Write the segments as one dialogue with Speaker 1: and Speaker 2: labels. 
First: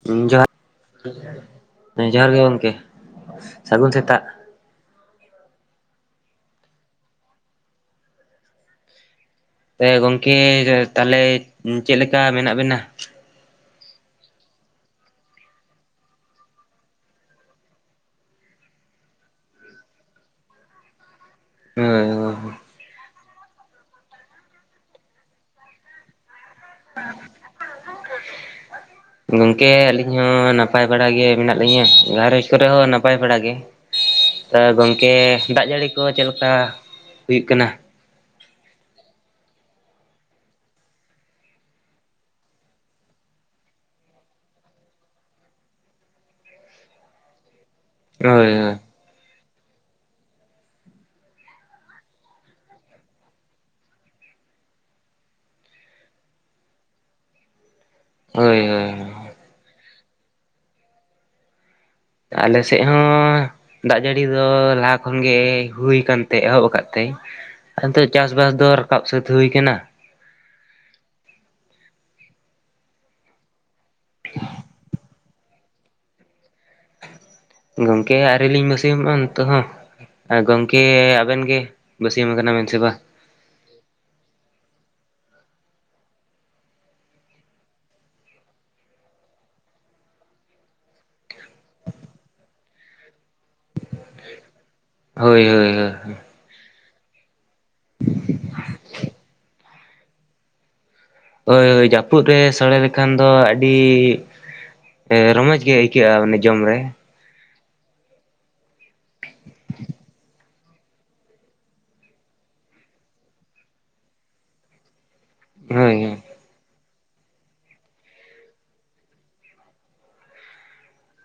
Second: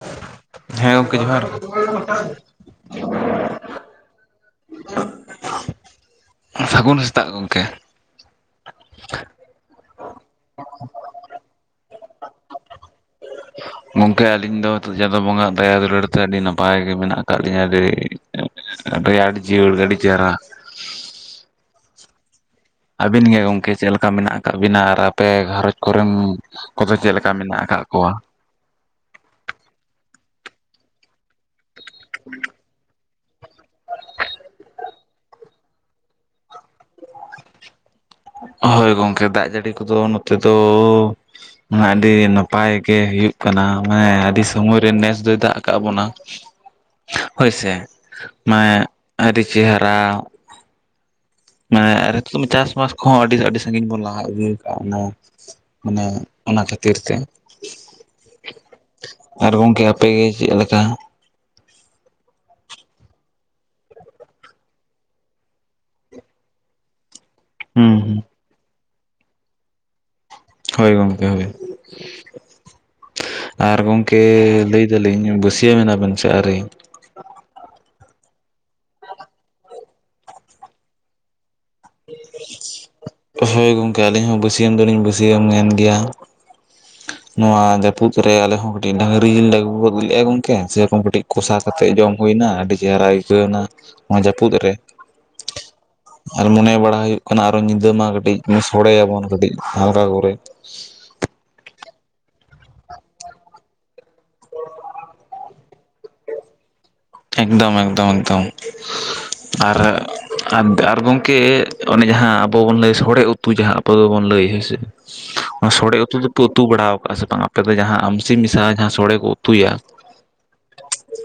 Speaker 1: ᱡᱚᱦᱟᱨ
Speaker 2: ᱦᱮᱸ ᱜᱚᱢᱠᱮ ᱡᱚᱦᱟᱨ᱾
Speaker 1: ᱡᱚᱦᱟᱨ ᱜᱮ ᱜᱚᱢᱠᱮ ᱥᱟᱹᱜᱩᱱ ᱥᱮᱛᱟᱜ
Speaker 2: ᱥᱟᱹᱜᱩᱱ ᱥᱮᱛᱟᱜ ᱜᱚᱝᱠᱮ᱾
Speaker 1: ᱮ ᱜᱚᱝᱠᱮ ᱛᱟᱦᱚᱞᱮ ᱪᱮᱫ ᱞᱮᱠᱟ ᱢᱮᱱᱟᱜ ᱵᱮᱱᱟ? [inaudible]
Speaker 2: ᱜᱚᱝᱠᱮ ᱟᱹᱞᱤᱧ ᱫᱚ ᱪᱟᱸᱫᱳ ᱵᱚᱸᱜᱟ ᱟᱜ ᱫᱟᱭᱟ ᱫᱩᱞᱟᱹᱲ ᱛᱮ ᱟᱹᱰᱤ ᱱᱟᱯᱟᱭ ᱜᱮ ᱢᱮᱱᱟᱜ ᱟᱠᱟᱫ ᱞᱤᱧᱟᱹ ᱟᱹᱰᱤᱼᱼ ᱨᱮᱭᱟᱲ ᱡᱤᱭᱟᱲ ᱜᱮ ᱟᱰᱤ ᱪᱮᱦᱨᱟ᱾
Speaker 1: ᱦᱚᱭ ᱦᱚᱭ
Speaker 2: ᱟᱹᱵᱤᱱ ᱜᱮ ᱜᱚᱝᱠᱮ ᱪᱮᱫ ᱞᱮᱠᱟ ᱢᱮᱱᱟᱜ ᱟᱠᱟᱫ ᱵᱤᱱᱟ ᱟᱨ ᱟᱯᱮ ᱜᱷᱟᱨᱚᱸᱡᱽ ᱠᱚᱨᱮᱱ ᱠᱚᱫᱚ ᱪᱮᱫ ᱞᱮᱠᱟ ᱢᱮᱱᱟᱜ ᱟᱠᱟᱫ ᱠᱚᱣᱟ?
Speaker 1: ᱜᱚᱝᱠᱮ ᱟᱹᱞᱤᱧ ᱦᱚᱸ ᱱᱟᱯᱟᱭ ᱵᱟᱲᱟ ᱜᱮ ᱢᱮᱱᱟᱜ ᱞᱤᱧᱟᱹ ᱾ ᱜᱸᱷᱟᱨᱚᱸᱡᱽ ᱠᱚᱨᱮ ᱦᱚᱸ ᱱᱟᱼᱼ ᱯᱟᱭ ᱵᱟᱲᱟᱟᱜ ᱜᱮ ᱾ ᱛᱚ ᱜᱚᱝᱠᱮ ᱫᱟᱜ ᱡᱟᱹᱲᱤ ᱠᱚ ᱪᱮᱫ ᱞᱮᱠᱟ ᱦᱩᱭᱩᱜ ᱠᱟᱱᱟ?
Speaker 2: ᱦᱳᱭ ᱜᱚᱝᱠᱮ ᱫᱟᱜ ᱡᱟᱹᱲᱤ ᱠᱚᱫᱚ ᱱᱚᱛᱮ ᱫᱚᱼᱼ ᱟᱹᱰᱤ ᱱᱟᱯᱟᱭ ᱜᱮ ᱦᱩᱭᱩᱜ ᱠᱟᱱᱟ ᱢᱟᱱᱮ ᱟᱹᱰᱤ ᱥᱳᱢᱚᱭ ᱨᱮ ᱱᱮᱥ ᱫᱚᱭ ᱫᱟᱜ ᱟᱠᱟᱫ ᱵᱚᱱᱟ ᱾ ᱦᱳᱭᱥᱮ
Speaker 1: ᱦᱳᱭ
Speaker 2: ᱢᱟᱱᱮ ᱟᱹᱰᱤ ᱪᱮᱦᱨᱟ ᱢᱟᱱᱮ ᱟᱨ ᱱᱤᱛᱚᱜ ᱪᱟᱥᱵᱟᱥ ᱠᱚᱦᱚᱸ ᱟᱹᱰᱤ ᱟᱹᱰᱤ ᱥᱟᱹᱜᱤᱧ ᱵᱚᱱ ᱞᱟᱦᱟ ᱤᱫᱤᱠᱟᱜᱼᱟ, ᱚᱱᱟᱼᱼ ᱢᱟᱱᱮ ᱚᱱᱟ ᱠᱷᱟᱹᱛᱤᱨ ᱛᱮ ᱾
Speaker 1: ᱦᱳᱭ ᱦᱳᱭ ᱾
Speaker 2: ᱟᱨ ᱜᱚᱝᱠᱮ ᱟᱯᱮᱜᱮ ᱪᱮᱫ ᱞᱮᱠᱟ?
Speaker 1: ᱟᱞᱮ ᱥᱮᱫ ᱦᱚᱸᱼᱼ ᱫᱟᱜ ᱡᱟᱹᱲᱤ ᱫᱚ ᱞᱟᱦᱟ ᱠᱷᱚᱱᱜᱮ ᱦᱩᱭ ᱟᱠᱟᱱᱛᱮ ᱮᱦᱚᱵ ᱠᱟᱜ ᱛᱮᱼᱼ
Speaker 2: ᱦᱩᱸ
Speaker 1: ᱟᱫᱚ
Speaker 2: ᱦᱩᱸ
Speaker 1: ᱪᱟᱥ ᱵᱟᱥ ᱫᱚ ᱨᱟᱠᱟᱵ ᱥᱟᱹᱛ ᱦᱩᱭ ᱟᱠᱟᱱᱟ ᱾
Speaker 2: ᱦᱳᱭ ᱜᱚᱢᱠᱮ ᱦᱳᱭ ᱾ ᱟᱨ ᱜᱚᱝᱠᱮ ᱞᱟᱹᱭ ᱫᱟᱞᱤᱧ ᱵᱟᱹᱥᱭᱟᱹᱢ ᱮᱱᱟ ᱵᱮᱱ ᱥᱮ ᱟᱹᱣᱨᱤ?
Speaker 1: ᱜᱚᱝᱠᱮ ᱟᱹᱣᱨᱤ ᱞᱤᱧ ᱵᱟᱹᱥᱣᱟᱹᱢᱚᱜᱼᱟ ᱱᱤᱛᱚᱜ ᱦᱚᱸ᱾ ᱜᱚᱝᱠᱮ ᱟᱵᱮᱱ ᱜᱮᱼᱼ ᱵᱟᱹᱥᱭᱟᱹᱢ ᱟᱠᱟᱱᱟ ᱵᱮᱱ ᱥᱮ ᱵᱟ?
Speaker 2: ᱦᱳᱭ ᱜᱚᱝᱠᱮ ᱟᱹᱞᱤᱧ ᱦᱚᱸ ᱵᱟᱹᱥᱭᱟᱹᱢ ᱫᱚᱞᱤᱧ ᱵᱟᱹᱥᱭᱟᱹᱢ ᱮᱱ ᱜᱮᱭᱟ ᱾ ᱱᱚᱣᱟ ᱡᱟᱹᱯᱩᱫ ᱨᱮ ᱟᱞᱮᱦᱚᱸ ᱠᱟᱹᱴᱤᱡ ᱰᱟᱝᱨᱤ ᱡᱤᱞ ᱞᱮ ᱟᱹᱜᱩ ᱜᱚᱫ ᱞᱮᱫᱼᱟ ᱜᱚᱝᱠᱮ ᱥᱮᱨᱚᱠᱚᱢ ᱠᱟᱹᱴᱤᱡ ᱠᱚᱥᱟᱼᱼ ᱠᱟᱛᱮᱫ ᱡᱚᱢ ᱦᱩᱭᱱᱟ ᱟᱹᱰᱤ ᱪᱮᱦᱨᱟ ᱟᱹᱭᱠᱟᱹᱣ ᱮᱱᱟ ᱾ ᱱᱚᱣᱟ ᱡᱟᱹᱯᱩᱫ ᱨᱮ
Speaker 1: ᱦᱳᱭ ᱦᱳᱭ ᱦᱳᱭ
Speaker 2: ᱾ ᱟᱨ ᱢᱚᱱᱮ ᱵᱟᱲᱟ ᱦᱩᱭᱩᱜᱼᱼ ᱟᱨᱚ ᱧᱤᱫᱟᱹ ᱢᱟ ᱠᱟᱹᱴᱤᱡ ᱥᱳᱲᱮ ᱭᱟᱵᱚᱱ ᱠᱟᱹᱴᱤᱡ ᱦᱟᱞᱠᱟ ᱠᱚᱨᱮ ᱾
Speaker 1: ᱦᱳᱭ ᱦᱳᱭ ᱡᱟᱹᱯᱩᱫ ᱨᱮ ᱥᱳᱲᱮ ᱞᱮᱠᱷᱟᱱ ᱫᱚ ᱟᱹᱰᱤ ᱨᱚᱢᱚᱡᱽ ᱜᱮᱼᱼ ᱟᱹᱭᱠᱟᱹᱜᱼᱟ ᱚᱱᱮ ᱡᱚᱢ ᱨᱮ ᱾
Speaker 2: ᱮᱠᱫᱚᱢ ᱮᱠᱫᱚᱢ ᱮᱠᱫᱚᱢ ᱾ ᱟᱨᱼᱼ ᱟᱨ ᱟᱨ ᱜᱚᱝᱠᱮ ᱚᱱᱮ ᱡᱟᱦᱟᱸ ᱟᱵᱚ ᱵᱚᱱ ᱞᱟᱹᱭ ᱥᱳᱲᱮ ᱩᱛᱩ ᱡᱟᱦᱟᱸ ᱟᱵᱚ ᱫᱚᱵᱚᱱ ᱞᱟᱹᱭ ᱦᱮᱸ ᱥᱮ ᱾ ᱚᱱᱟ ᱥᱳᱲᱮ
Speaker 1: ᱦᱳᱭ
Speaker 2: ᱩᱛᱩ ᱫᱚᱯᱮ ᱩᱛᱩ ᱵᱟᱲᱟᱣ ᱠᱟᱜᱼᱟ ᱥᱮ ᱵᱟᱝ ᱟᱯᱮ ᱫᱚ? ᱡᱟᱦᱟᱸ ᱟᱢᱥᱤ ᱢᱮᱥᱟ ᱡᱟᱦᱟᱸ ᱥᱳᱲᱮ ᱠᱚ ᱩᱛᱩᱭᱟ ᱾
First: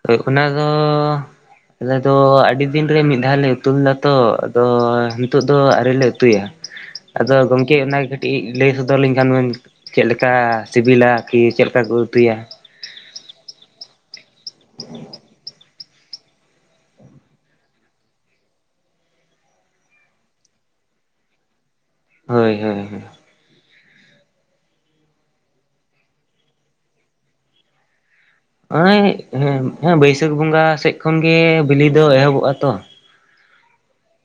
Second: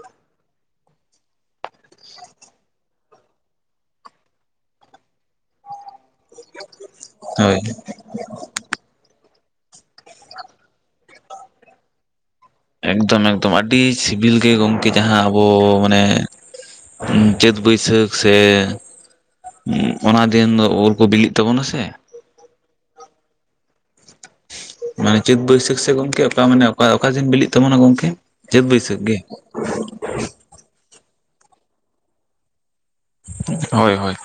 Speaker 1: ᱦᱳᱭ ᱚᱱᱟᱫᱚᱼᱼ ᱟᱞᱮ ᱫᱚ ᱟᱹᱰᱤ ᱫᱤᱱ ᱨᱮ ᱢᱤᱫ ᱫᱷᱟᱣ ᱞᱮ ᱩᱛᱩ ᱞᱮᱫᱟ ᱛᱚ ᱾ ᱟᱫᱚ ᱱᱤᱛᱚᱜ ᱫᱚ ᱟᱹᱣᱨᱤ ᱞᱮᱼᱼ ᱩᱛᱩᱭᱟ ᱟᱫᱚ
Speaker 2: ᱦᱳᱭ
Speaker 1: ᱜᱚᱢᱠᱮ ᱚᱱᱟ ᱠᱟᱹ ᱴᱤᱡ ᱞᱟᱹᱭ ᱥᱚᱫᱚᱨ ᱟᱞᱤᱧ ᱠᱷᱟᱱ ᱵᱮᱱ ᱪᱮᱫ ᱞᱮᱠᱟ ᱥᱤᱵᱤᱞᱟ ᱠᱤ ᱪᱮᱫ ᱞᱮᱠᱟ ᱠᱚ ᱩᱛᱩᱭᱟ?
Speaker 2: ᱮᱠᱫᱚᱢ ᱮᱠᱫᱚᱢ ᱾ ᱟᱹᱰᱤ ᱥᱤᱵᱤᱞ ᱜᱮ ᱜᱚᱝᱠᱮ ᱡᱟᱦᱟᱸ ᱟᱵᱚ ᱢᱟᱱᱮᱼᱼ ᱪᱟᱹᱛ ᱵᱟᱹᱭᱥᱟᱹᱠᱷ ᱥᱮᱼᱼ ᱦᱩᱸ ᱚᱱᱟ ᱫᱤᱱ ᱫᱚ ᱩᱞ ᱠᱚ ᱵᱤᱞᱤᱜ ᱛᱟᱵᱚᱱᱟ ᱥᱮ ᱾
Speaker 1: ᱦᱳᱭ ᱦᱳᱭ ᱦᱳᱭ ᱾
Speaker 2: ᱢᱟᱱᱮ ᱪᱟᱹᱛ ᱵᱟᱹᱭᱥᱟᱹᱠᱷ ᱥᱮ ᱜᱚᱝᱠᱮ ᱚᱠᱟ ᱢᱟᱱᱮ ᱚᱠᱟ ᱚᱠᱟ ᱫᱤᱱ ᱵᱤᱞᱤᱜ ᱛᱟᱵᱚᱱᱟ ᱜᱚᱝᱠᱮ? ᱪᱟᱹᱛ ᱵᱟᱹᱭᱥᱟᱹᱠᱷ
Speaker 1: ᱱᱚᱜᱼᱚᱭ
Speaker 2: ᱜᱮ
Speaker 1: ᱦᱮᱸ ᱦᱮᱸ ᱵᱟᱹᱭᱥᱟᱹᱠᱷ ᱵᱚᱸᱜᱟ ᱥᱮᱫ ᱠᱷᱚᱱ ᱜᱮ ᱵᱤᱞᱤ ᱫᱚ ᱮᱦᱚᱵᱚᱜᱼᱟ ᱛᱚ ᱾
Speaker 2: ᱦᱳᱭ ᱦᱳᱭ ᱾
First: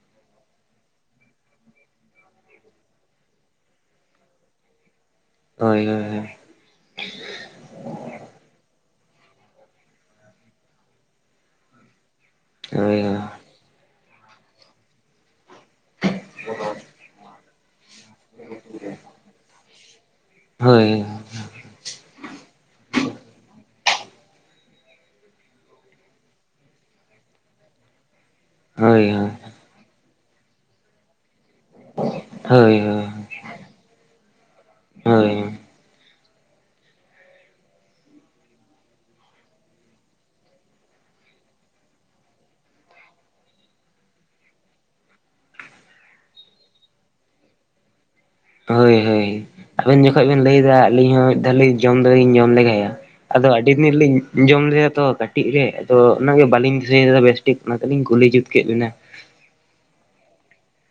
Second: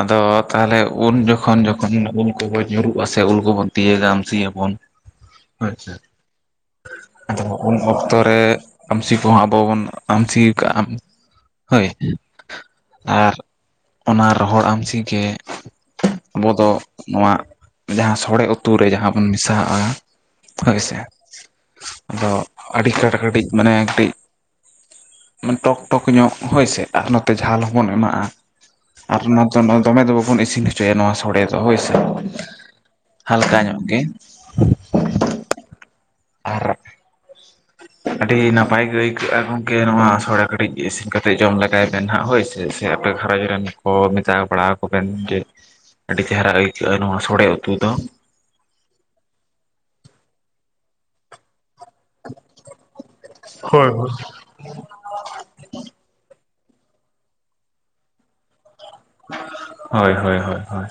Speaker 2: ᱟᱫᱚ ᱛᱟᱦᱞᱮ ᱩᱱ ᱡᱚᱠᱷᱚᱱ, ᱡᱚᱠᱷᱚᱱ ᱩᱞ ᱠᱚ ᱵᱚᱱ ᱧᱩᱨᱩᱜᱼᱟ ᱥᱮ ᱩᱞ ᱠᱚᱵᱚᱱ ᱛᱤᱭᱟᱹᱜᱟ ᱟᱢᱥᱤ ᱭᱟᱵᱚᱱ᱾
Speaker 1: ᱦᱳᱭ ᱦᱳᱭ ᱦᱳᱭ᱾
Speaker 2: ᱟᱫᱚ ᱩᱱ ᱚᱠᱛᱚ ᱨᱮ ᱟᱹᱢᱥᱤ ᱠᱚᱦᱚᱸ ᱟᱵᱚ ᱵᱚᱱ ᱟᱹᱢᱥᱤ ᱠᱟᱜᱼᱟ ᱾ ᱦᱳᱭ
Speaker 1: ᱦᱳᱭ
Speaker 2: ᱾ ᱟᱨ ᱚᱱᱟ ᱨᱚᱦᱚᱲ ᱟᱹᱢᱥᱤ ᱜᱮ ᱟᱵᱚ ᱫᱚᱼᱼ ᱱᱚᱣᱟ ᱡᱟᱦᱟᱸ ᱥᱳᱲᱮ ᱩᱛᱩ ᱨᱮ ᱡᱟᱦᱟᱸ ᱵᱚᱱ ᱢᱮᱥᱟ ᱦᱟᱜᱼᱟᱼᱼ
Speaker 1: ᱦᱳᱭ᱾
Speaker 2: ᱟᱫᱚ ᱟᱹᱰᱤ ᱠᱟᱴ ᱠᱟᱹᱴᱤᱡ ᱢᱟᱱᱮ ᱠᱟᱹᱴᱤᱡᱼᱼ ᱴᱚᱠ ᱴᱚᱠ ᱧᱚᱜ ᱦᱳᱭᱥᱮ ᱟᱨ ᱱᱚᱛᱮ ᱡᱷᱟᱞ ᱦᱚᱸ ᱵᱚᱱ ᱮᱢᱟᱜᱼᱟ
Speaker 1: ᱦᱳᱭ
Speaker 2: ᱾
Speaker 1: ᱦᱳᱭ
Speaker 2: ᱟᱨ ᱚᱱᱟ ᱫᱚ ᱫᱚᱢᱮ ᱫᱚ ᱵᱟᱵᱚᱱ ᱤᱥᱤᱱ ᱦᱚᱪᱚᱭᱟ ᱱᱚᱣᱟ ᱥᱳᱲᱮ ᱫᱚ ᱦᱳᱭᱥᱮ
Speaker 1: ᱦᱳᱭ ᱦᱳᱭ
Speaker 2: ᱾ ᱦᱟᱞᱠᱟ ᱧᱚᱜ ᱜᱮ ᱾
Speaker 1: ᱦᱳᱭ ᱾
Speaker 2: ᱟᱨ
Speaker 1: [inaudible]
Speaker 2: ᱟᱹᱰᱤ ᱱᱟᱯᱟᱭ ᱜᱮ ᱟᱹᱭᱠᱟᱹᱜᱼᱟ ᱜᱚᱝᱠᱮ, ᱱᱚᱣᱟ ᱥᱳᱲᱮ ᱠᱟᱹᱷᱴᱤᱡ ᱤᱥᱤᱱ ᱠᱟᱛᱮᱫ ᱡᱚᱢ ᱞᱮᱜᱟᱭ ᱵᱮᱱ ᱱᱟᱦᱟᱜ ᱦᱳᱭ ᱥᱮ᱾ ᱥᱮ ᱟᱯᱮ ᱜᱷᱟᱨᱚᱸᱡᱽ ᱨᱮᱱ ᱠᱚ ᱢᱮᱛᱟ ᱵᱟᱲᱟ ᱠᱚ ᱵᱮᱱ ᱡᱮᱼᱼ ᱟᱹᱰᱤ ᱪᱮᱦᱨᱟ ᱟᱹᱭᱠᱟᱹᱜᱼᱟ ᱱᱚᱣᱟ ᱥᱚᱲᱮ ᱩᱛᱩ ᱫᱚ᱾
Speaker 1: ᱦᱳᱭ ᱦᱳᱭ ᱟᱵᱮᱱ ᱡᱚᱠᱷᱚᱱ ᱵᱮᱱ ᱞᱟᱹᱭᱮᱫᱟ, ᱟᱹᱞᱤᱧ ᱦᱚᱸ ᱢᱤᱫ ᱫᱷᱟᱣᱞᱤᱧ ᱡᱚᱢ ᱫᱚᱞᱤᱧ ᱡᱚᱢ ᱞᱮᱜᱟᱭᱟ᱿ ᱟᱫᱚ ᱟᱹᱰᱤ ᱫᱤᱱ ᱨᱮᱞᱤᱧ ᱡᱚᱢ ᱞᱮᱫᱟ ᱛᱚ᱾ ᱠᱟᱹᱴᱤᱡ ᱨᱮ, ᱟᱫᱚ ᱚᱱᱟ ᱜᱮ ᱵᱟᱹᱞᱤᱧ ᱫᱤᱥᱟᱹᱭᱮᱫᱟ ᱵᱮᱥᱴᱷᱤᱠ, ᱚᱱᱟᱛᱮᱞᱤᱧ ᱠᱩᱞᱤ ᱡᱩᱛ ᱠᱮᱫ ᱵᱮᱤᱱᱟ᱾
Speaker 2: ᱦᱳᱭ ᱦᱳᱭ ᱦᱳᱭ ᱦᱳᱭ